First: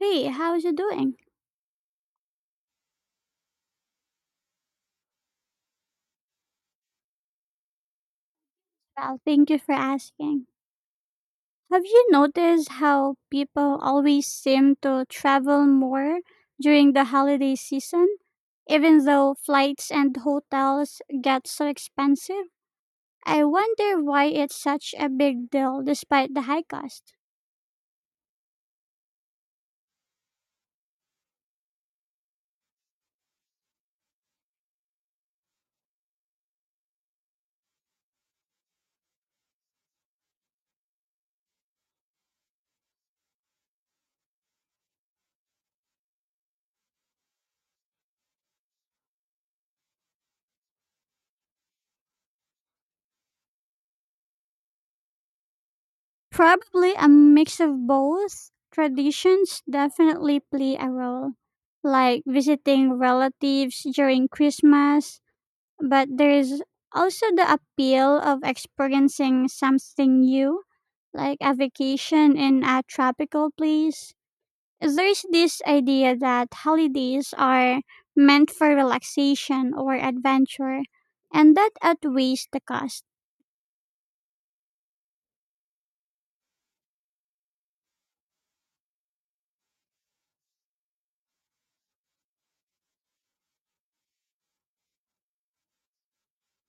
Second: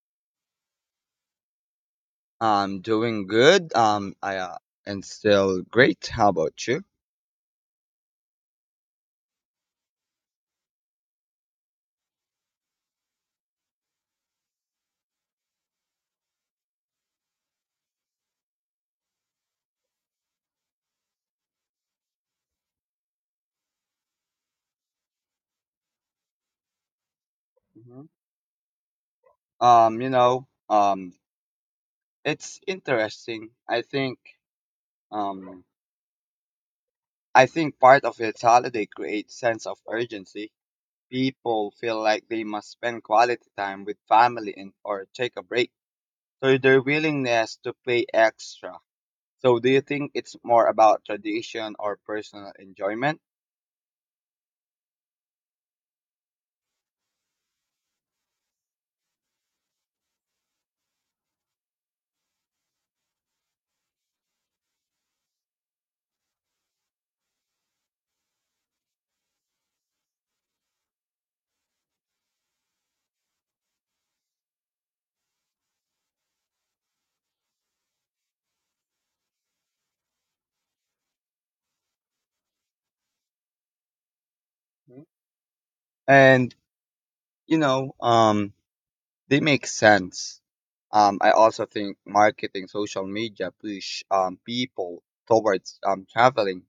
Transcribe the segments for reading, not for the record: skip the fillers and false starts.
Hey, how's you doing? I'm doing good. I and still great. How about you? Well, thank you for asking. Have you noticed how people always seem to travel more during the holiday season? Even though flights and hotels get so expensive, I wonder why it's such a big deal despite the high cost. Mhm. Um, you know, um, it's interesting. Um, I think part of its holiday creates sense of urgency. People feel like they must spend quality time with family and or take a break. So their willingness to pay extra. So do you think it's more about tradition or personal enjoyment? Probably a mix of both. Traditions definitely play a role, like visiting relatives during Christmas, but there is also the appeal of experiencing something new, like a vacation in a tropical place. There is this idea that holidays are meant for relaxation or adventure, and that outweighs the cost. Mhm. And you know, um. They make sense. I also think marketing, social media push people towards traveling,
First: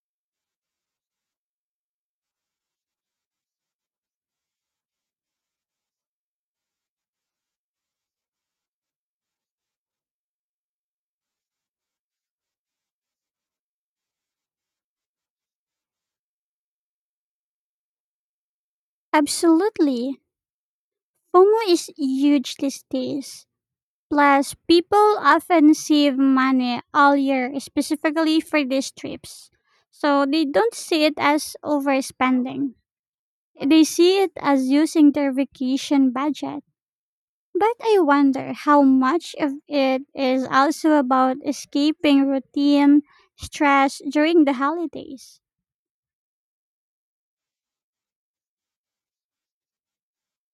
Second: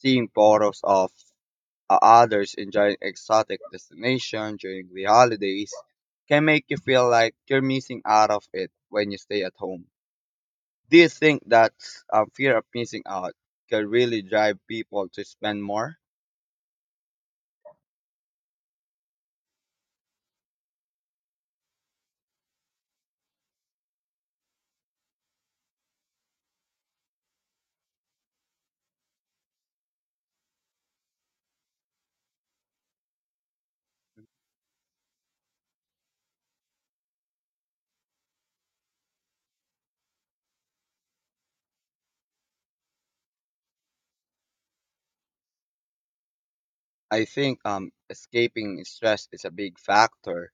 seeing photos of others enjoying exotic destination during the holidays can make you feel like you're missing out of it when you stay at home. Do you think that fear of missing out can really drive people to spend more? Absolutely. FOMO is huge these days. Plus, people often save money all year specifically for these trips, so they don't see it as overspending. They see it as using their vacation budget. But I wonder how much of it is also about escaping routine stress during the holidays. I think escaping stress is a big factor.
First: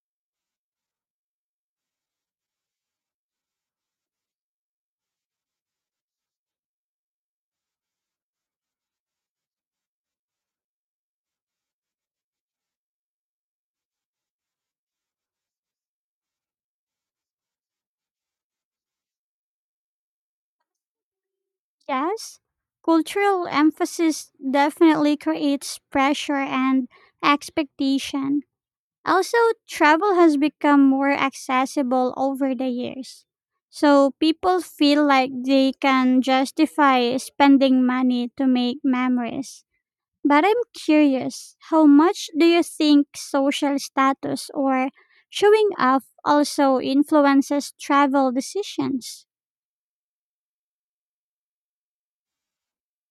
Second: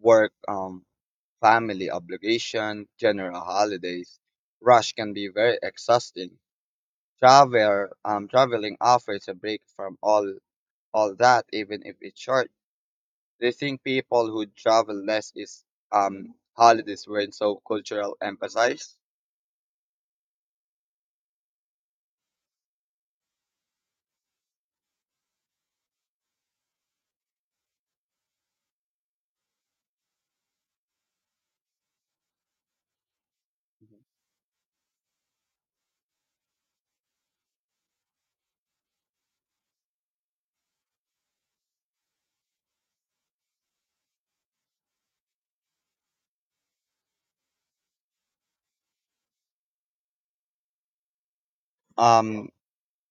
Work family obligation, general holidays. Rush can be very exhausting. Traveling offers a break from all that, even if it's short. They think people who travel less is holidays weren't so cultural emphasized. Yes, cultural emphasis definitely creates pressure and expectation. Also, travel has become more accessible over the years. So people feel like they can justify spending money to make memories. But I'm curious, how much do you think social status or showing off also influences travel decisions? Um,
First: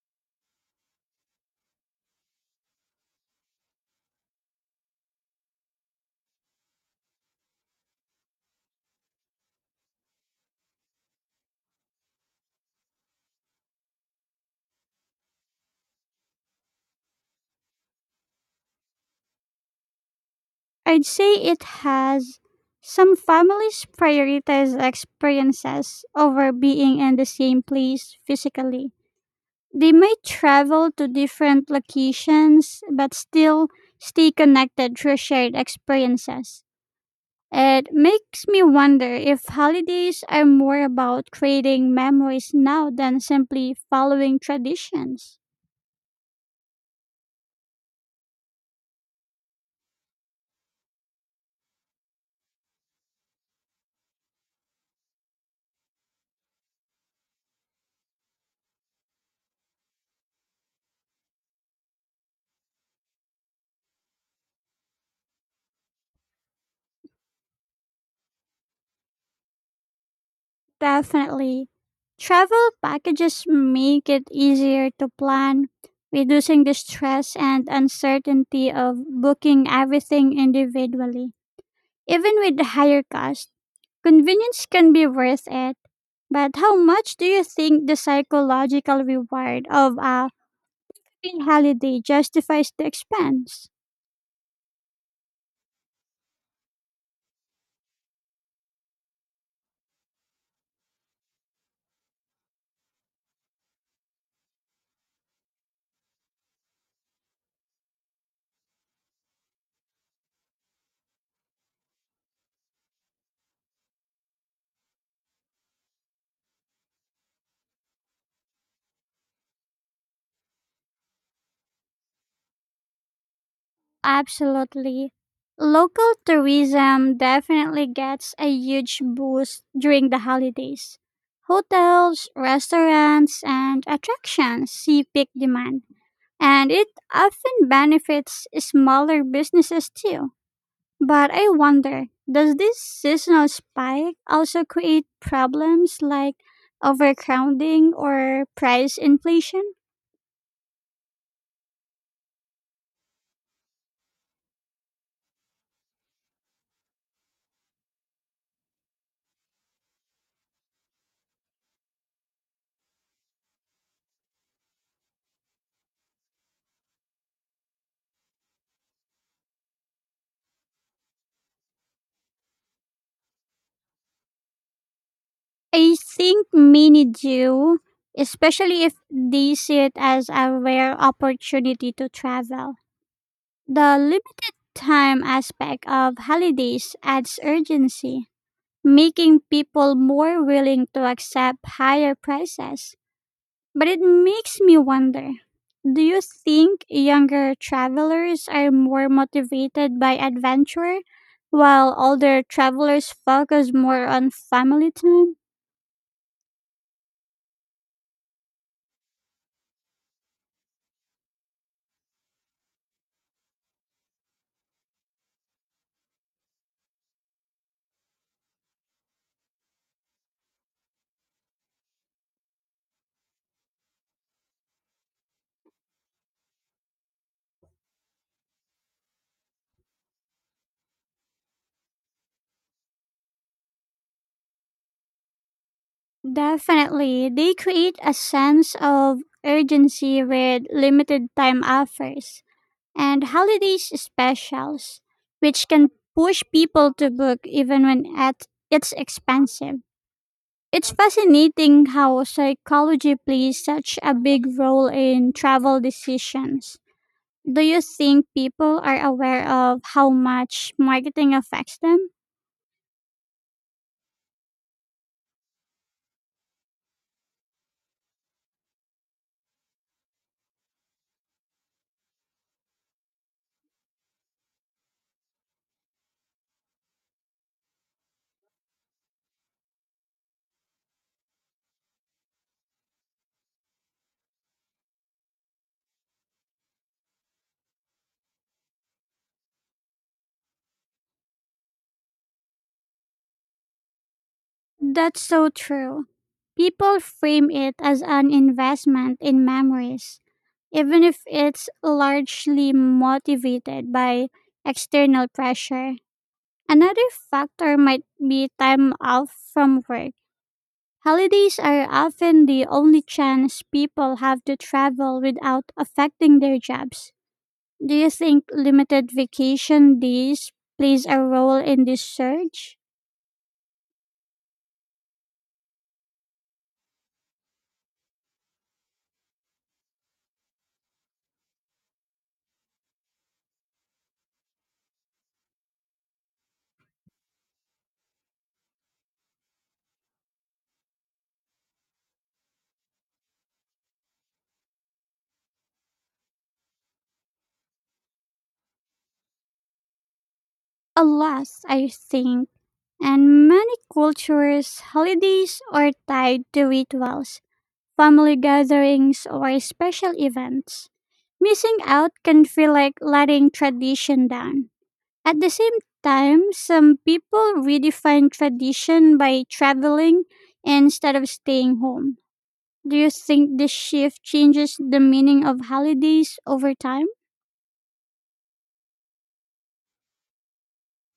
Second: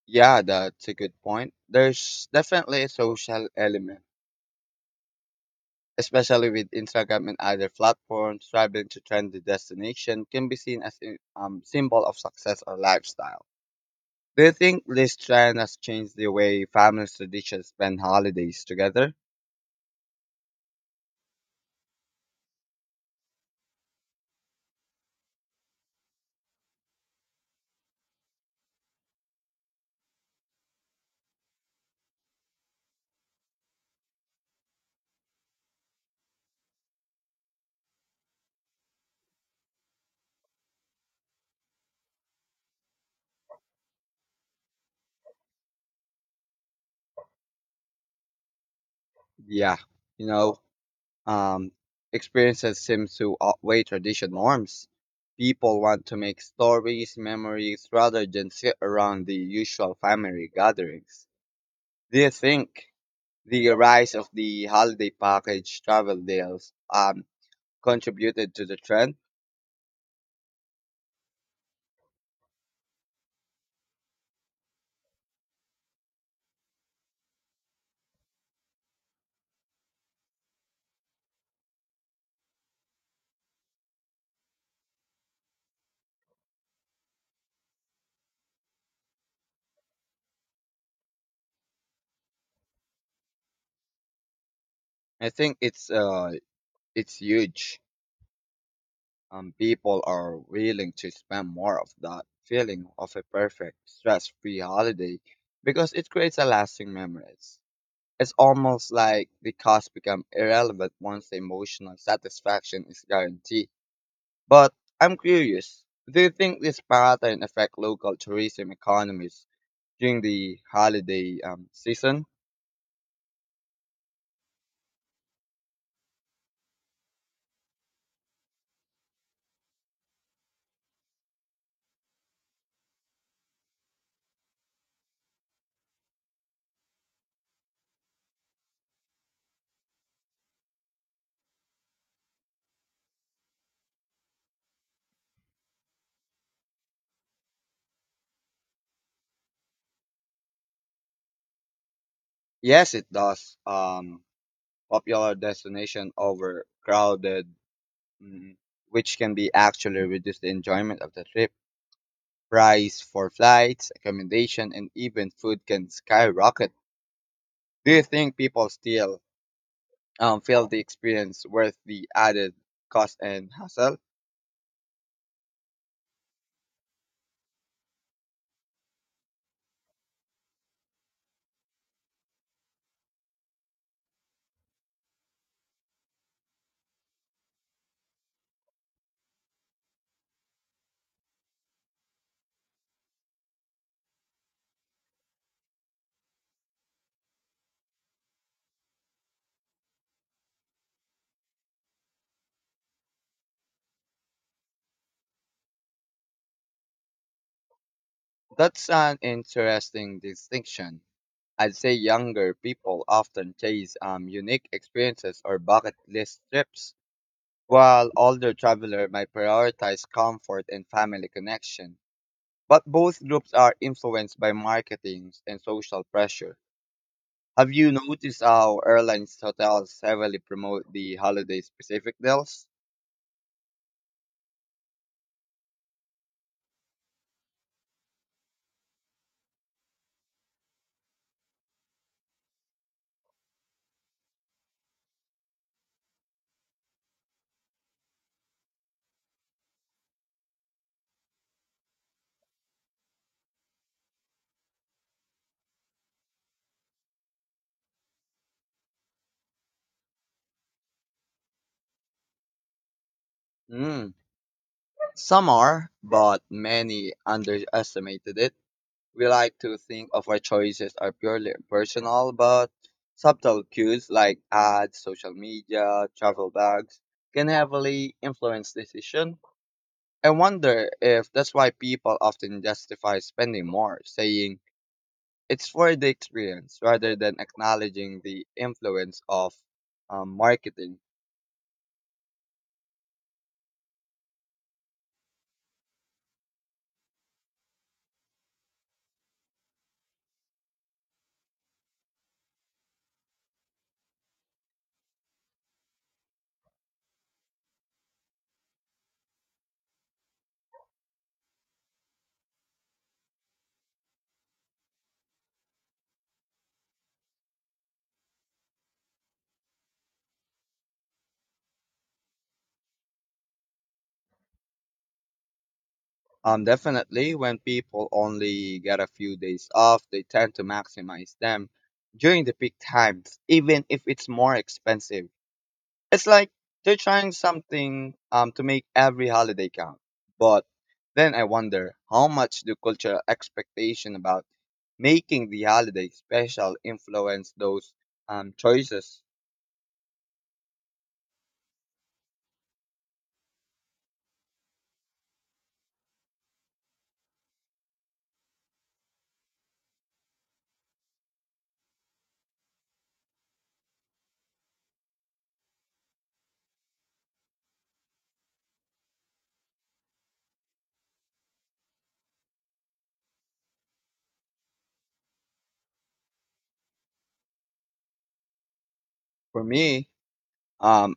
yeah, that's a good point. There's definitely a social element, especially with Instagram and other platforms. Traveling to trendy destination can be seen as a symbol of success or lifestyle. Do you think this trend has changed the way families traditionally spend holidays together? I'd say it has. Some families prioritize experiences over being in the same place physically. They might travel to different locations but still stay connected through shared experiences. It makes me wonder if holidays are more about creating memories now than simply following traditions. Yeah, you know, um, experiences seem to outweigh tradition norms. People want to make stories, memories, rather than sit around the usual family gatherings. Do you think the rise of the holiday package travel deals contributed to the trend? Definitely. Travel packages make it easier to plan, reducing the stress and uncertainty of booking everything individually. Even with the higher cost, convenience can be worth it. But how much do you think the psychological reward of a free holiday justifies the expense? I think it's huge. People are willing to spend more of that feeling of a perfect stress-free holiday because it creates a lasting memories. It's almost like the cost become irrelevant once the emotional satisfaction is guaranteed. But I'm curious, do you think this pattern affect local tourism economies during the holiday season? Absolutely. Local tourism definitely gets a huge boost during the holidays. Hotels, restaurants, and attractions see peak demand, and it often benefits smaller businesses too. But I wonder, does this seasonal spike also create problems like overcrowding or price inflation? Yes, it does. Popular destination over crowded. Mhm. Which can be actually reduce the enjoyment of the trip. Price for flights, accommodation, and even food can skyrocket. Do you think people still feel the experience worth the added cost and hassle? I think many do, especially if they see it as a rare opportunity to travel. The limited time aspect of holidays adds urgency, making people more willing to accept higher prices. But it makes me wonder, do you think younger travelers are more motivated by adventure, while older travelers focus more on family time? That's an interesting distinction. I'd say younger people often chase unique experiences or bucket list trips, while older travelers might prioritize comfort and family connection. But both groups are influenced by marketing and social pressure. Have you noticed how airlines hotels heavily promote the holiday specific deals? Definitely, they create a sense of urgency with limited time offers and holidays specials, which can push people to book even when at it's expensive. It's fascinating how psychology plays such a big role in travel decisions. Do you think people are aware of how much marketing affects them? Mm. Some are, but many underestimated it. We like to think of our choices are purely personal, but subtle cues like ads, social media, travel bags can heavily influence decision. I wonder if that's why people often justify spending more, saying it's for the experience rather than acknowledging the influence of marketing. That's so true. People frame it as an investment in memories, even if it's largely motivated by external pressure. Another factor might be time off from work. Holidays are often the only chance people have to travel without affecting their jobs. Do you think limited vacation days plays a role in this surge? Definitely, when people only get a few days off, they tend to maximize them during the peak times, even if it's more expensive. It's like they're trying something to make every holiday count. But then I wonder how much do cultural expectation about making the holiday special influence those choices? A lot, I think, and many cultures, holidays are tied to rituals, family gatherings, or special events. Missing out can feel like letting tradition down. At the same time, some people redefine tradition by traveling instead of staying home. Do you think this shift changes the meaning of holidays over time? For me, um,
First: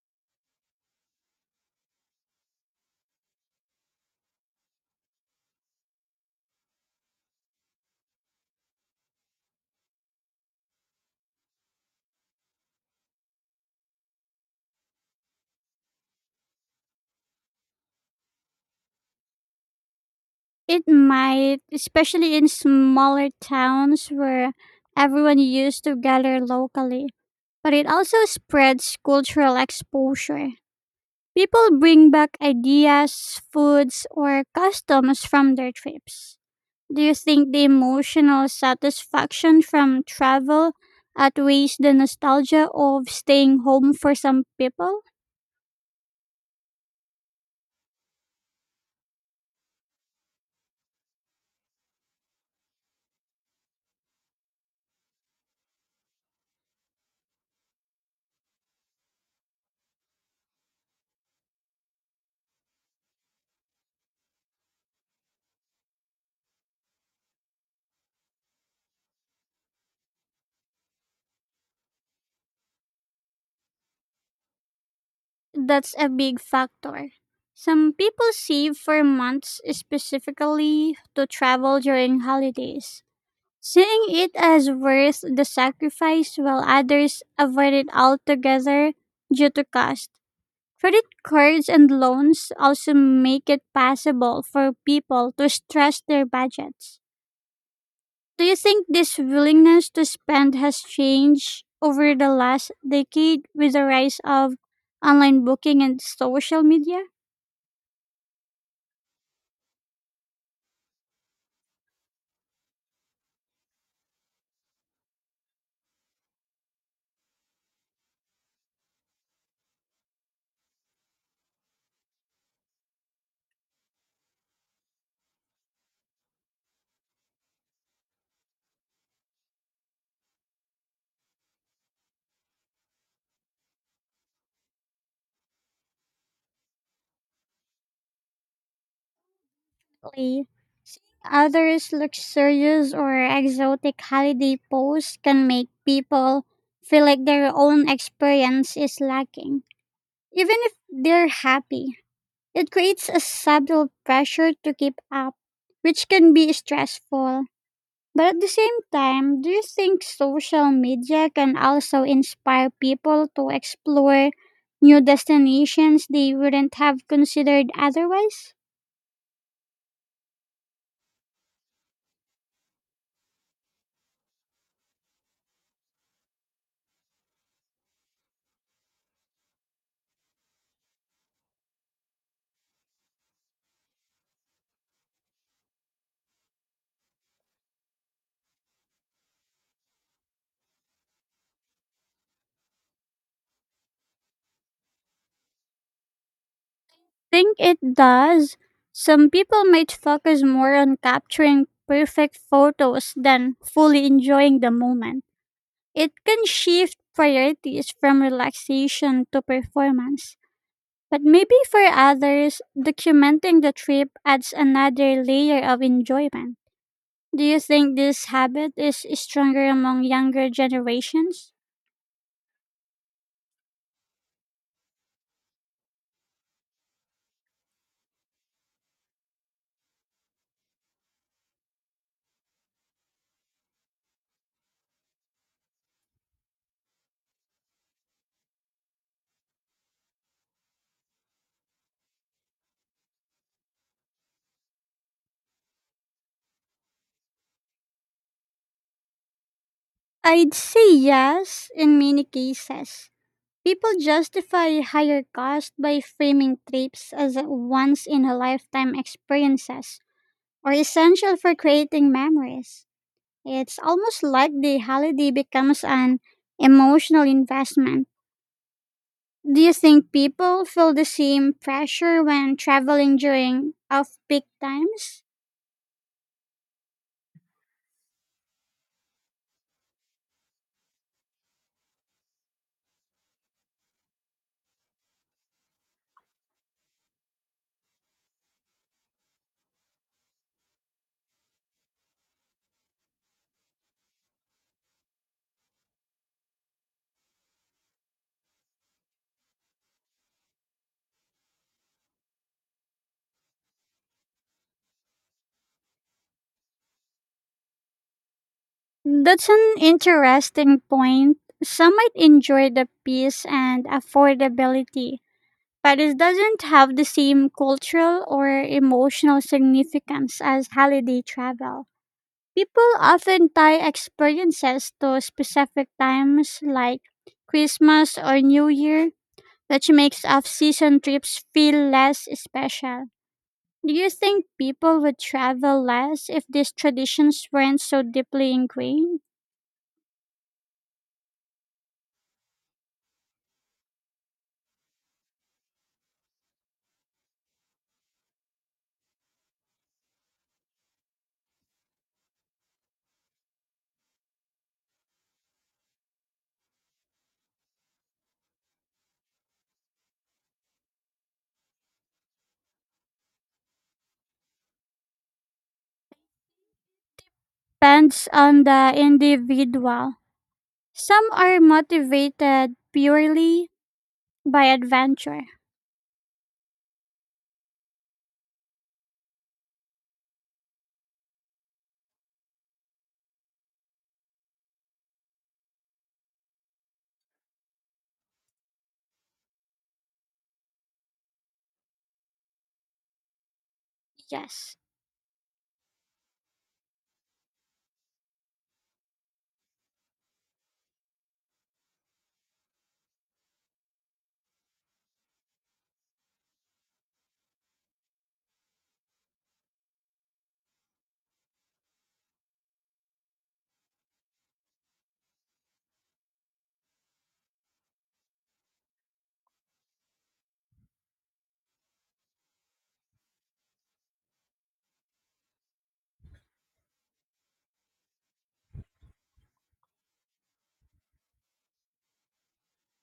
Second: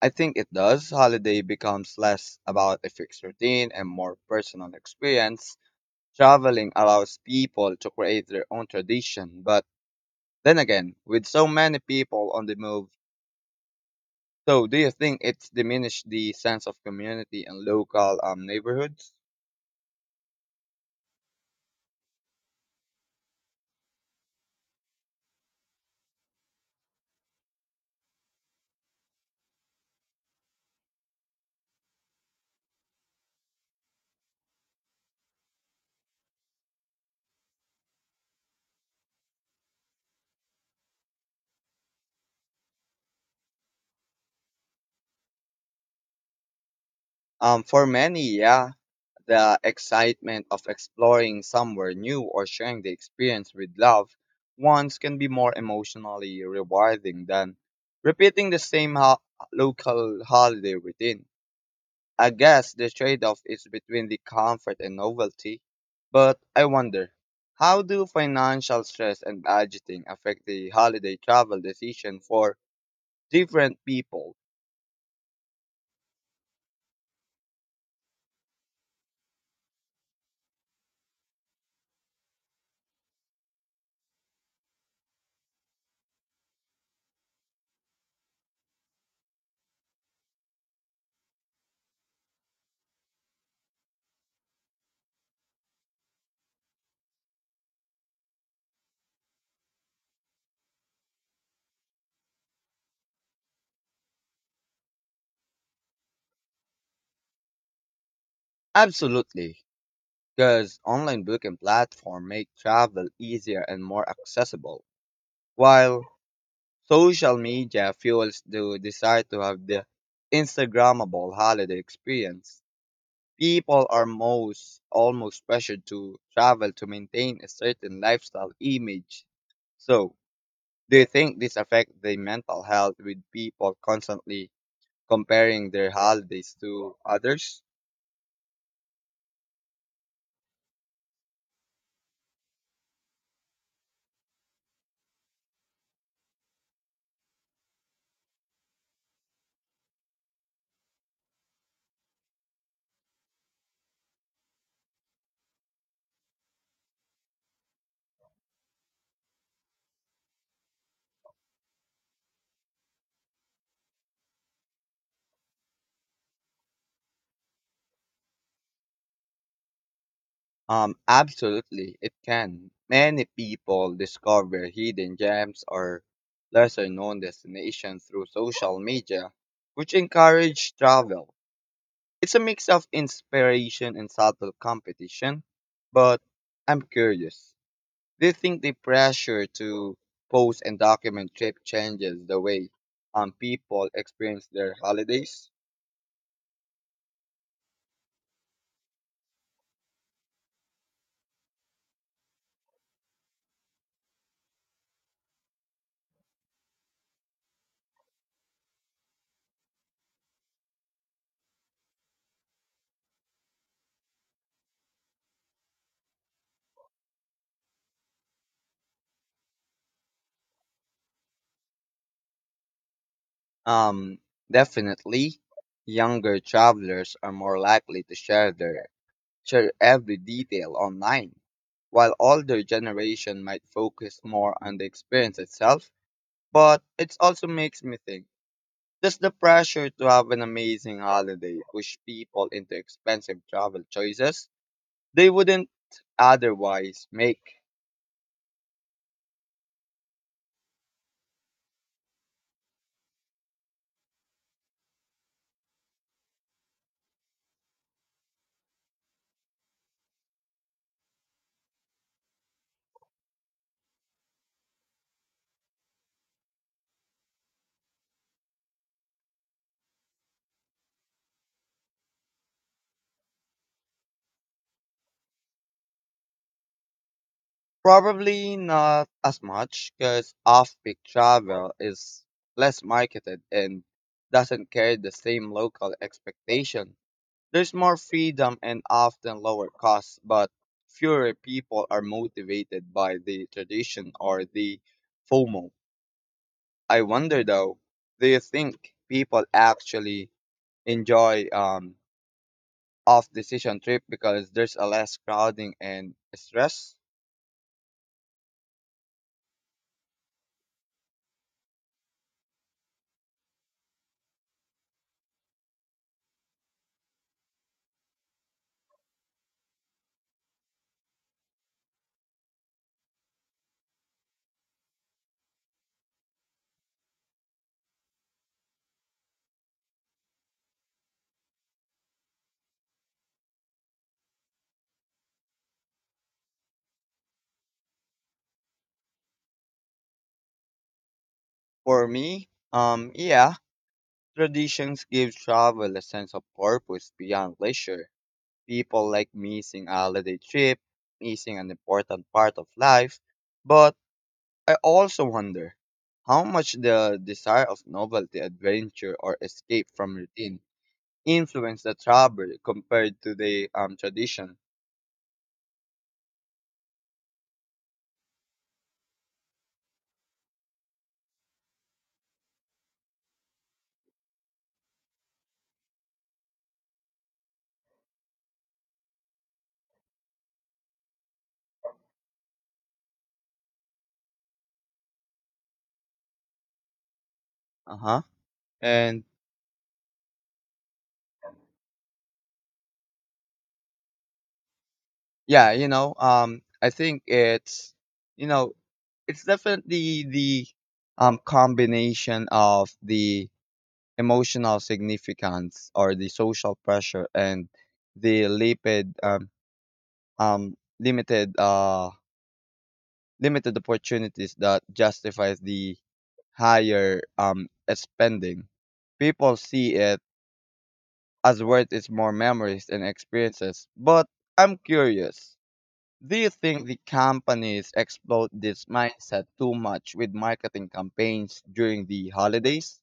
I think it does. Holiday becomes less about a fixed routine and more personal experience. Traveling allows people to create their own tradition, but then again, with so many people on the move, so do you think it's diminished the sense of community and local neighborhoods? It might, especially in smaller towns where everyone used to gather locally. But it also spreads cultural exposure. People bring back ideas, foods, or customs from their trips. Do you think the emotional satisfaction from travel outweighs the nostalgia of staying home for some people? For many, yeah, the excitement of exploring somewhere new or sharing the experience with loved ones can be more emotionally rewarding than repeating the local holiday routine. I guess the trade off is between the comfort and novelty, but I wonder how do financial stress and budgeting affect the holiday travel decision for different people? That's a big factor. Some people save for months specifically to travel during holidays, seeing it as worth the sacrifice, while others avoid it altogether due to cost. Credit cards and loans also make it possible for people to stress their budgets. Do you think this willingness to spend has changed over the last decade with the rise of online booking and social media? Absolutely, because online booking platform make travel easier and more accessible. While social media fuels the desire to have the Instagrammable holiday experience, people are most almost pressured to travel to maintain a certain lifestyle image. So, do you think this affects the mental health with people constantly comparing their holidays to others? Lee? Others, luxurious or exotic holiday posts can make people feel like their own experience is lacking, even if they're happy. It creates a subtle pressure to keep up, which can be stressful. But at the same time, do you think social media can also inspire people to explore new destinations they wouldn't have considered otherwise? Absolutely, it can. Many people discover hidden gems or lesser known destinations through social media, which encourage travel. It's a mix of inspiration and subtle competition, but I'm curious. Do you think the pressure to post and document trip changes the way people experience their holidays? Think it does. Some people might focus more on capturing perfect photos than fully enjoying the moment. It can shift priorities from relaxation to performance. But maybe for others, documenting the trip adds another layer of enjoyment. Do you think this habit is stronger among younger generations? Um, definitely. Younger travelers are more likely to share every detail online. While older generation might focus more on the experience itself, but it also makes me think, does the pressure to have an amazing holiday push people into expensive travel choices they wouldn't otherwise make? I'd say yes in many cases. People justify higher costs by framing trips as once in a lifetime experiences or essential for creating memories. It's almost like the holiday becomes an emotional investment. Do you think people feel the same pressure when traveling during off peak times? Probably not as much because off-peak travel is less marketed and doesn't carry the same local expectation. There's more freedom and often lower costs, but fewer people are motivated by the tradition or the FOMO. I wonder though, do you think people actually enjoy off decision trip because there's a less crowding and stress? That's an interesting point. Some might enjoy the peace and affordability. Paris doesn't have the same cultural or emotional significance as holiday travel. People often tie experiences to specific times like Christmas or New Year, which makes off season trips feel less special. Do you think people would travel less if these traditions weren't so deeply ingrained? For me, yeah, traditions give travel a sense of purpose beyond leisure. People like missing a holiday trip, missing an important part of life, but I also wonder how much the desire of novelty, adventure, or escape from routine influenced the travel compared to the tradition. Depends on the individual. Some are motivated purely by adventure. Uh huh. And Yes. yeah, I think it's, you know, it's definitely the combination of the emotional significance or the social pressure and the lipid, um, limited limited opportunities that justifies the higher spending. People see it as worth its more memories and experiences. But I'm curious, do you think the companies exploit this mindset too much with marketing campaigns during the holidays?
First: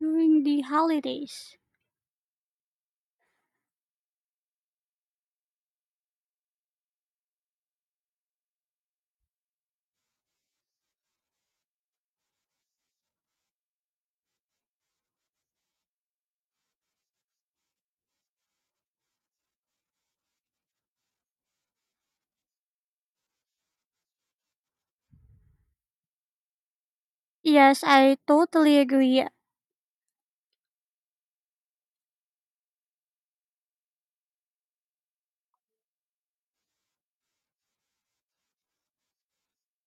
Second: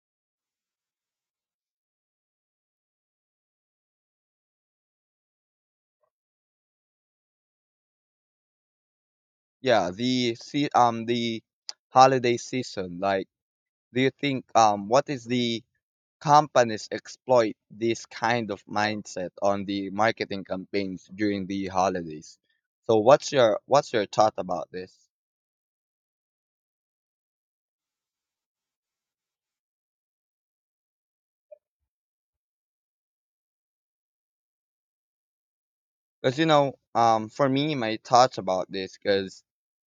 During the holidays. Yeah, the holiday season. Like, do you think what is the companies exploit this kind of mindset on the marketing campaigns during the holidays. So what's your thought about this? Yes, I totally agree. Because you know, for me, my thoughts about this, because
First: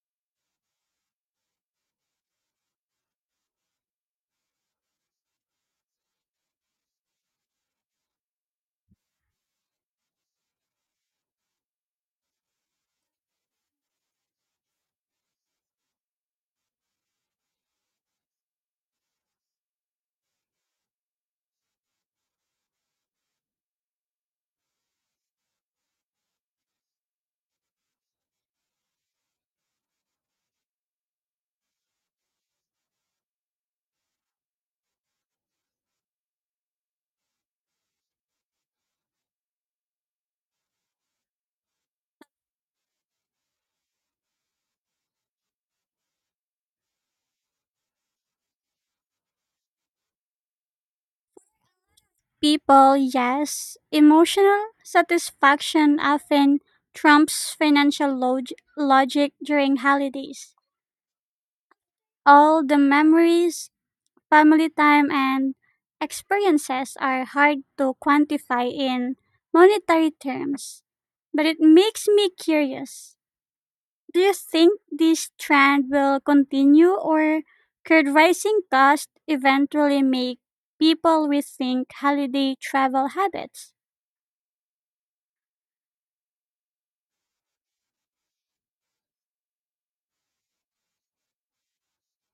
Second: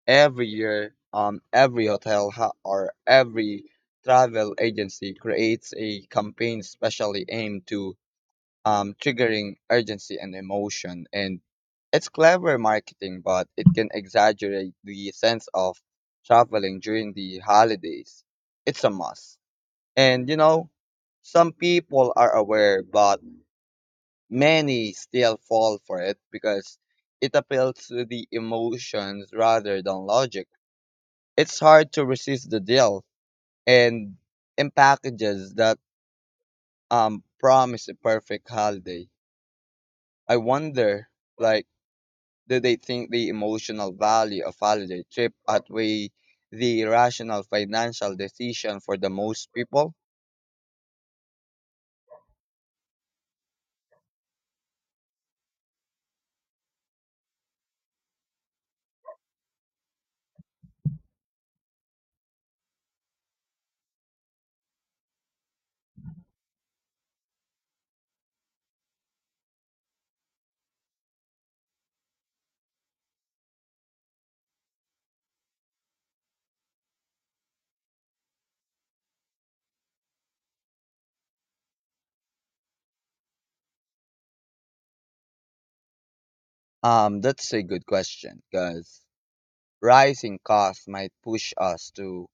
every year, every or every travel agency creates a campaign specially aimed to triggering urgency and emotion. And it's clever marketing, but it can exaggerate the sense of traveling during the holidays. It's a must. And you know, some people are aware, but many still fall for it because it appeals to the emotions rather than logic. It's hard to resist the deal and in packages that promise a perfect holiday. I wonder, like, do they think the emotional value of holiday trip outweigh the rational financial decision for the most people? People, yes, emotional satisfaction often trumps financial log- logic during holidays. All the memories, family time, and experiences are hard to quantify in monetary terms. But it makes me curious. Do you think this trend will continue or could rising costs eventually make people rethink holiday travel habits? That's a good question because rising costs might push us to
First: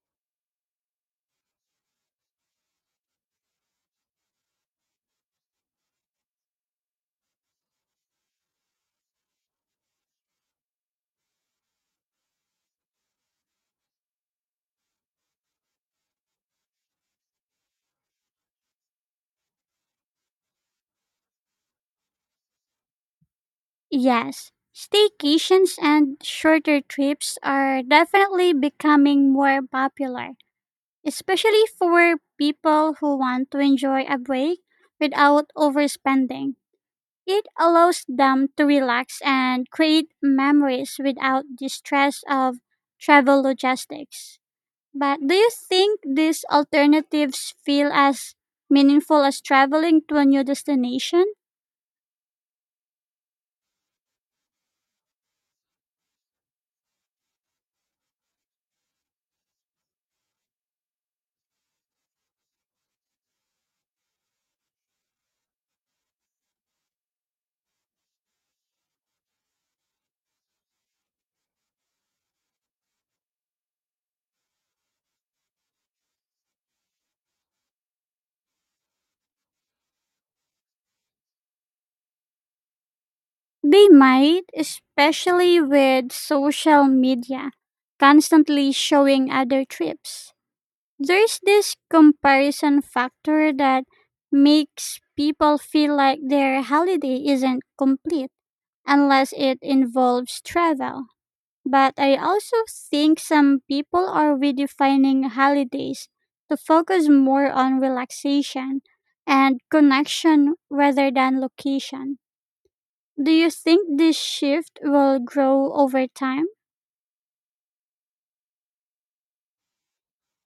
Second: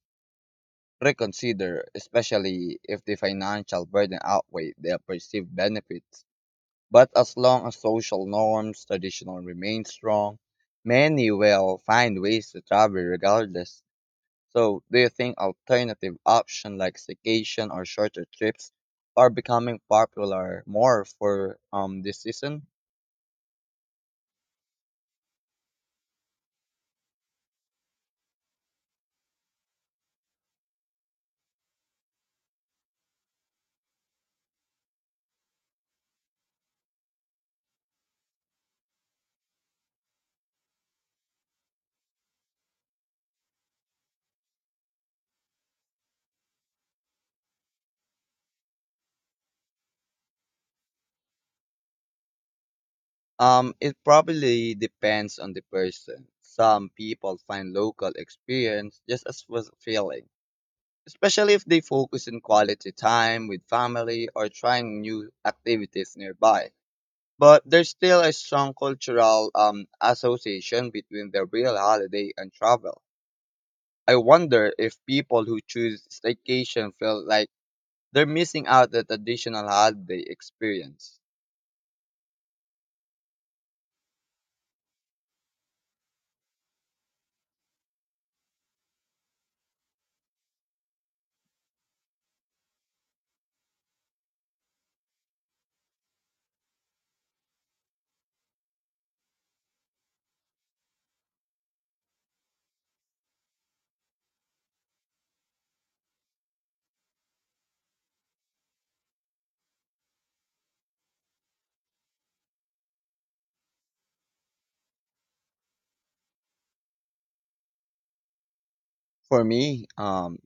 reconsider, especially if the financial burden outweighs the perceived benefits. But as long as social norms traditional remain strong, many will find ways to travel regardless. So, do you think alternative options like staycation or shorter trips are becoming popular more for this season? Yes, staycations and shorter trips are definitely becoming more popular, especially for people who want to enjoy a break without overspending. It allows them to relax and create memories without the stress of travel logistics. But do you think these alternatives feel as meaningful as traveling to a new destination? It probably depends on the person. Some people find local experience just as fulfilling, especially if they focus on quality time with family or trying new activities nearby. But there's still a strong cultural association between the real holiday and travel. I wonder if people who choose staycation feel like they're missing out that additional holiday experience. They might, especially with social media constantly showing other trips. There's this comparison factor that makes people feel like their holiday isn't complete unless it involves travel. But I also think some people are redefining holidays to focus more on relaxation and connection rather than location. Do you think this shift will grow over time? For me,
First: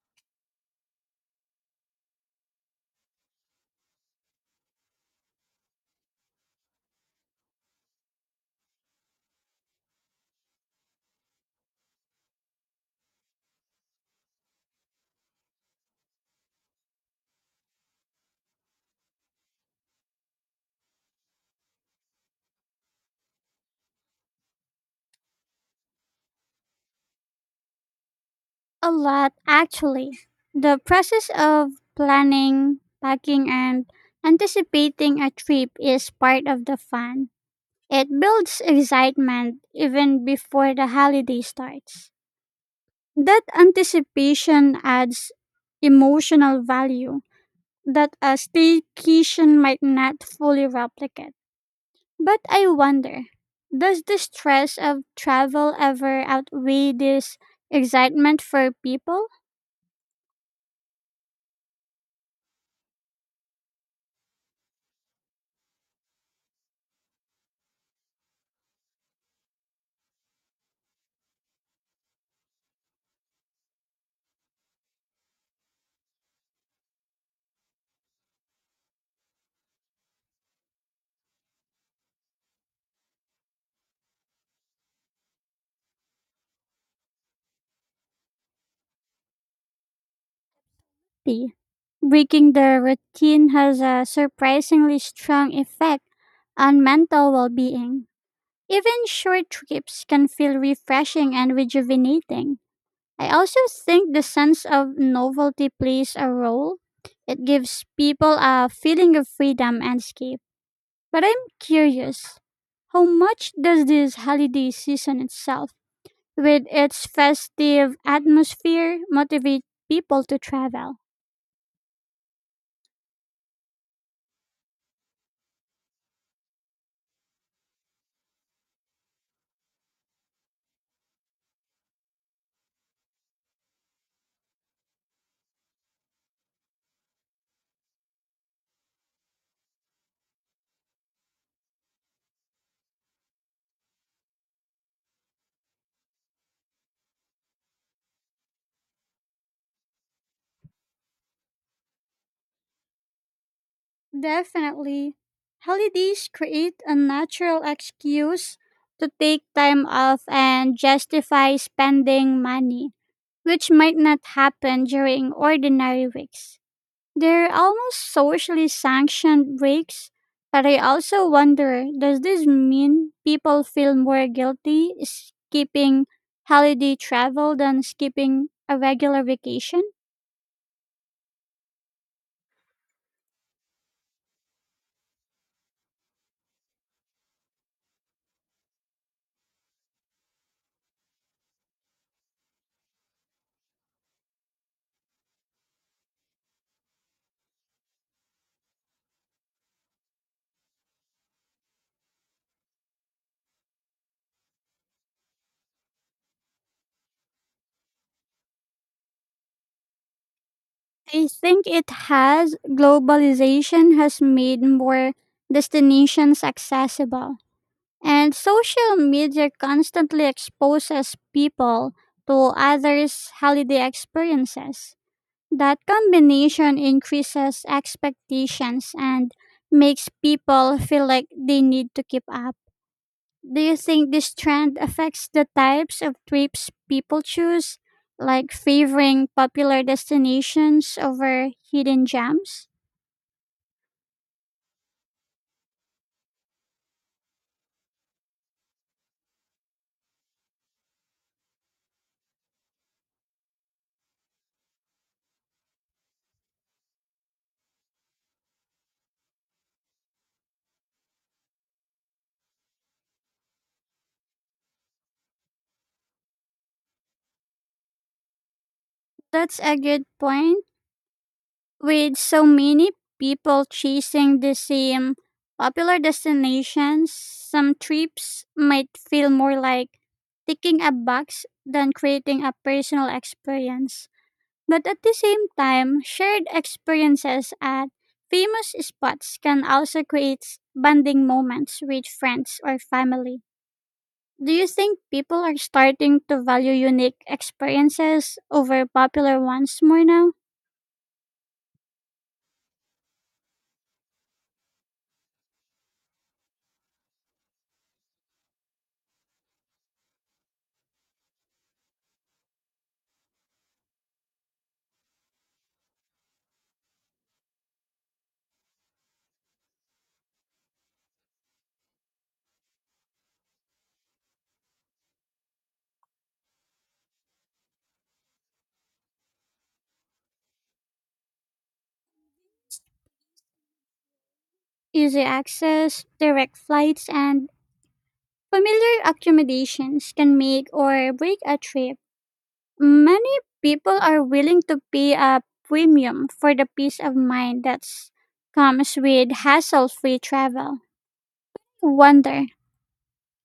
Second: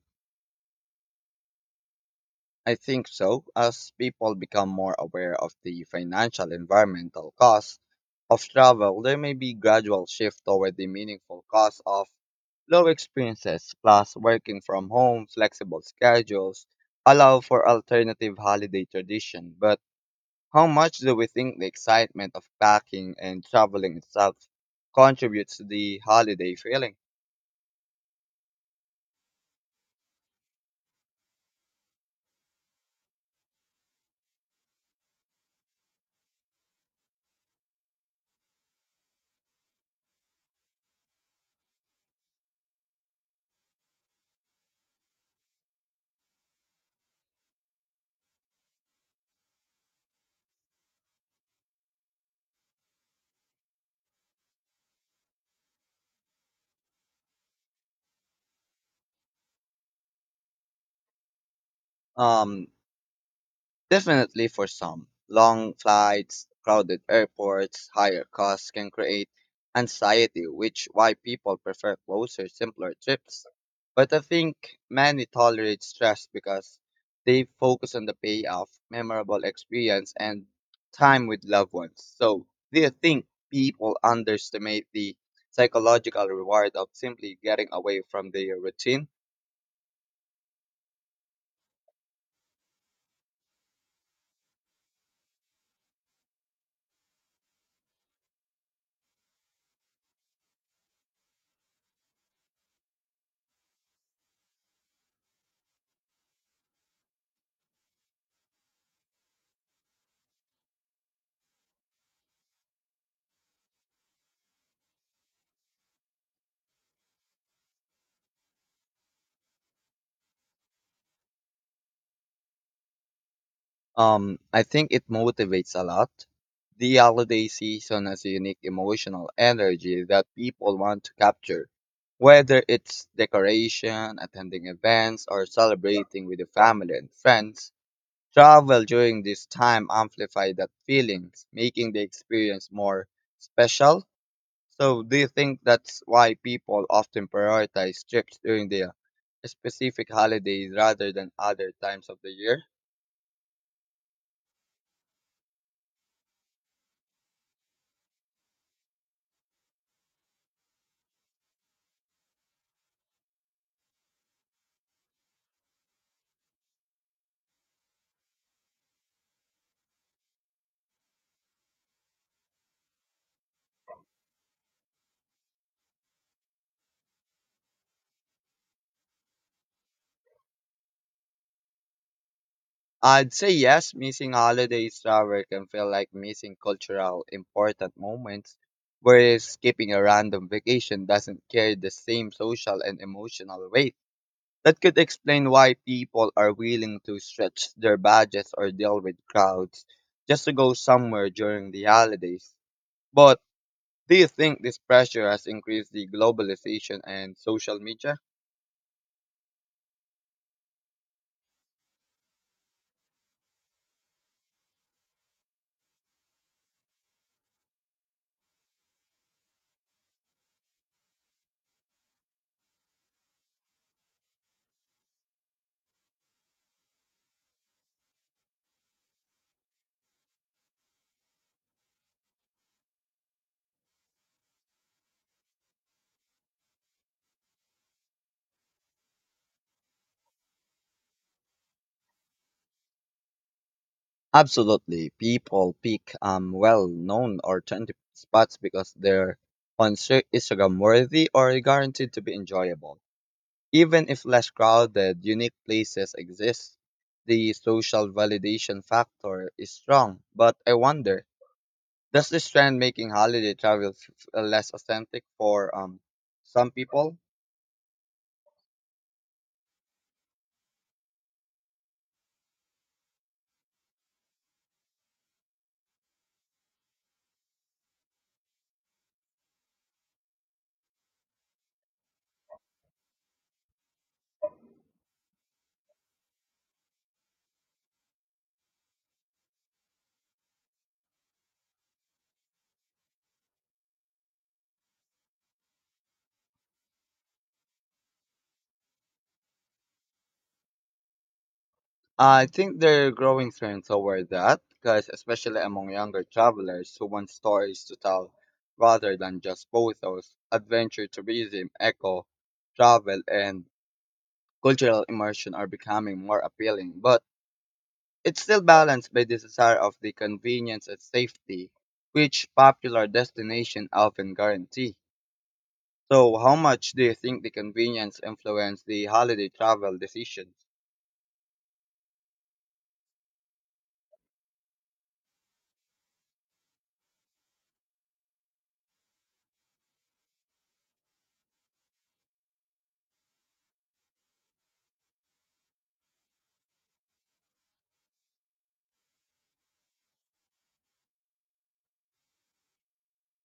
I think so. As people become more aware of the financial environmental costs of travel, there may be gradual shift toward the meaningful cost of low experiences plus working from home, flexible schedules allow for alternative holiday tradition, but how much do we think the excitement of packing and traveling itself contributes to the holiday feeling? A lot, actually. The process of planning, packing, and anticipating a trip is part of the fun. It builds excitement even before the holiday starts. That anticipation adds emotional value that a staycation might not fully replicate. But I wonder, does the stress of travel ever outweigh this excitement for people? Um, Definitely for some, long flights, crowded airports, higher costs can create anxiety, which why people prefer closer, simpler trips. But I think many tolerate stress because they focus on the payoff, memorable experience, and time with loved ones. So, do you think people underestimate the psychological reward of simply getting away from their routine? P. Breaking the routine has a surprisingly strong effect on mental well being. Even short trips can feel refreshing and rejuvenating. I also think the sense of novelty plays a role. It gives people a feeling of freedom and escape. But I'm curious, how much does this holiday season itself, with its festive atmosphere, motivate people to travel? I think it motivates a lot. The holiday season has a unique emotional energy that people want to capture, whether it's decoration, attending events, or celebrating with the family and friends. Travel during this time amplifies that feelings, making the experience more special. So, do you think that's why people often prioritize trips during the specific holidays rather than other times of the year? Definitely. Holidays create a natural excuse to take time off and justify spending money, which might not happen during ordinary weeks. They're almost socially sanctioned breaks, but I also wonder, does this mean people feel more guilty skipping holiday travel than skipping a regular vacation? I'd say yes, missing holidays travel can feel like missing cultural important moments, whereas skipping a random vacation doesn't carry the same social and emotional weight. That could explain why people are willing to stretch their budgets or deal with crowds just to go somewhere during the holidays. But do you think this pressure has increased the globalization and social media? I think it has. Globalization has made more destinations accessible. And social media constantly exposes people to others' holiday experiences. That combination increases expectations and makes people feel like they need to keep up. Do you think this trend affects the types of trips people choose, like favoring popular destinations over hidden gems? Absolutely. People pick well known or trendy spots because they're Instagram worthy or guaranteed to be enjoyable. Even if less crowded, unique places exist. The social validation factor is strong, but I wonder does this trend making holiday travel less authentic for some people? That's a good point. With so many people chasing the same popular destinations, some trips might feel more like ticking a box than creating a personal experience. But at the same time, shared experiences at famous spots can also create bonding moments with friends or family. Do you think people are starting to value unique experiences over popular ones more now? I think there are growing trends toward that, because especially among younger travelers who want stories to tell rather than just photos, adventure tourism, eco travel, and cultural immersion are becoming more appealing. But it's still balanced by the desire of the convenience and safety, which popular destinations often guarantee. So, how much do you think the convenience influence the holiday travel decisions? Easy access, direct flights, and familiar accommodations can make or break a trip. Many people are willing to pay a premium for the peace of mind that comes with hassle free travel. Wonder,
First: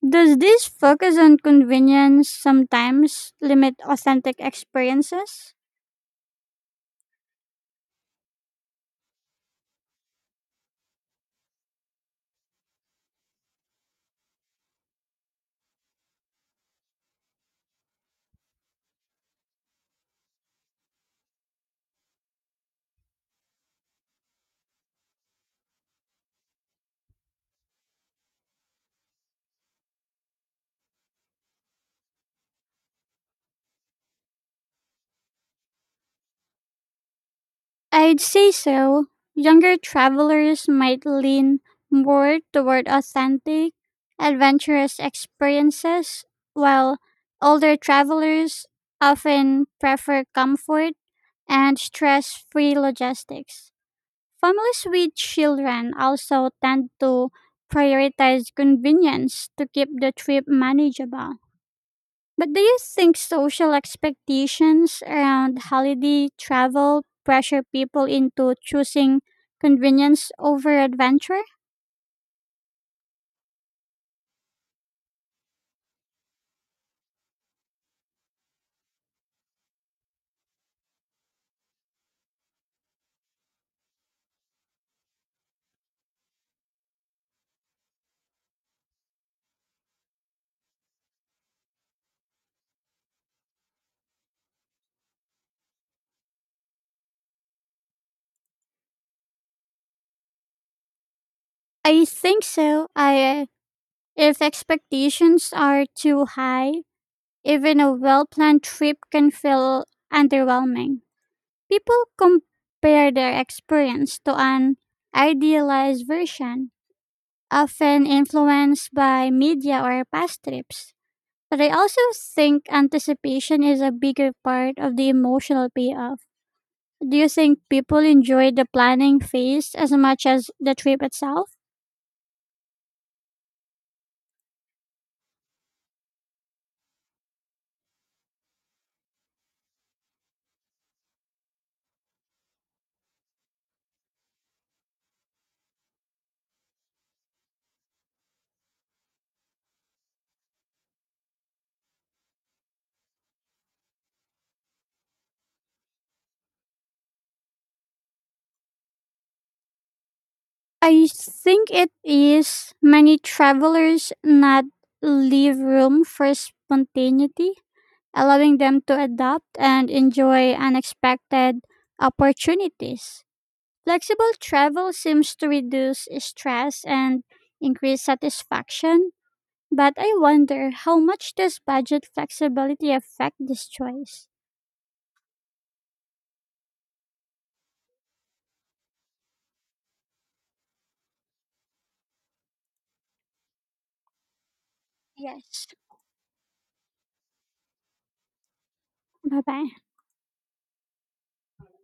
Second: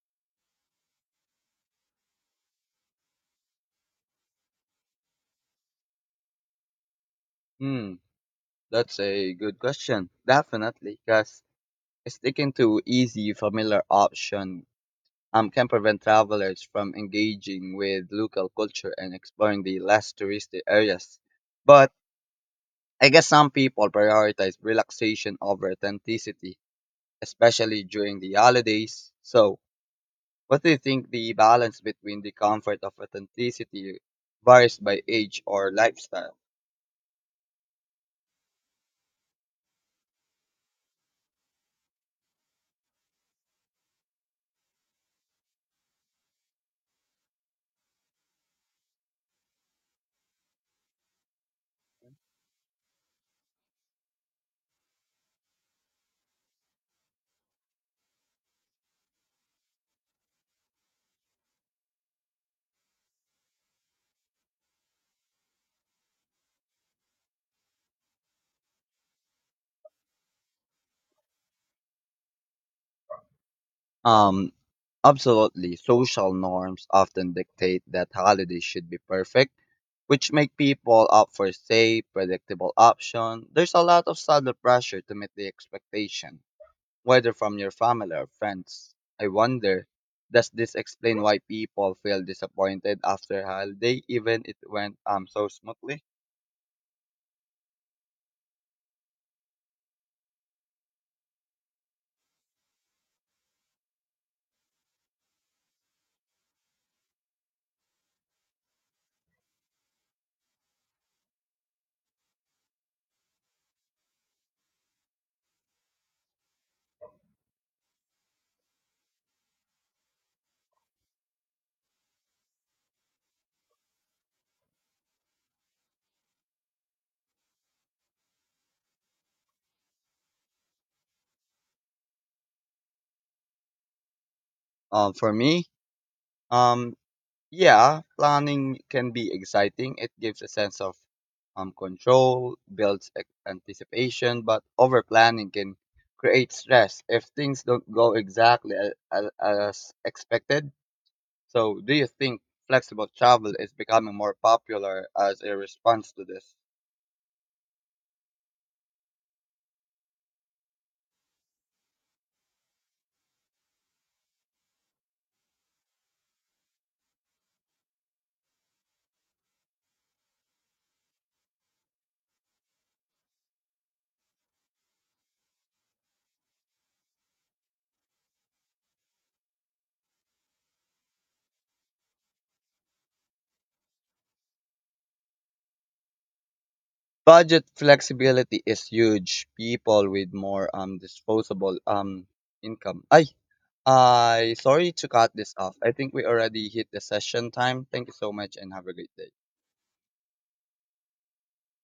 does this focus on convenience sometimes limit authentic experiences? Hmm, that's a good question. Definitely, because sticking to easy, familiar option can prevent travelers from engaging with local culture and exploring the less touristy areas. But I guess some people prioritize relaxation over authenticity, especially during the holidays. So, what do you think the balance between the comfort of authenticity varies by age or lifestyle? I'd say so. Younger travelers might lean more toward authentic, adventurous experiences, while older travelers often prefer comfort and stress free logistics. Families with children also tend to prioritize convenience to keep the trip manageable. But do you think social expectations around holiday travel pressure people into choosing convenience over adventure? Um, Absolutely, social norms often dictate that holidays should be perfect, which make people opt for safe, predictable option. There's a lot of subtle pressure to meet the expectation, whether from your family or friends. I wonder, does this explain why people feel disappointed after holiday, even it went so smoothly? I think so. I, if expectations are too high, even a well-planned trip can feel underwhelming. People compare their experience to an idealized version, often influenced by media or past trips. But I also think anticipation is a bigger part of the emotional payoff. Do you think people enjoy the planning phase as much as the trip itself? Um, for me, um, Yeah, planning can be exciting. It gives a sense of control, builds anticipation, but over planning can create stress if things don't go as expected. So, do you think flexible travel is becoming more popular as a response to this? I think it is. Many travelers not leave room for spontaneity, allowing them to adapt and enjoy unexpected opportunities. Flexible travel seems to reduce stress and increase satisfaction. But I wonder how much does budget flexibility affect this choice? Budget flexibility is huge. People with more disposable income. I sorry to cut this Yes. off. I think we already hit the session time. Thank you so much and have a great day. Bye bye.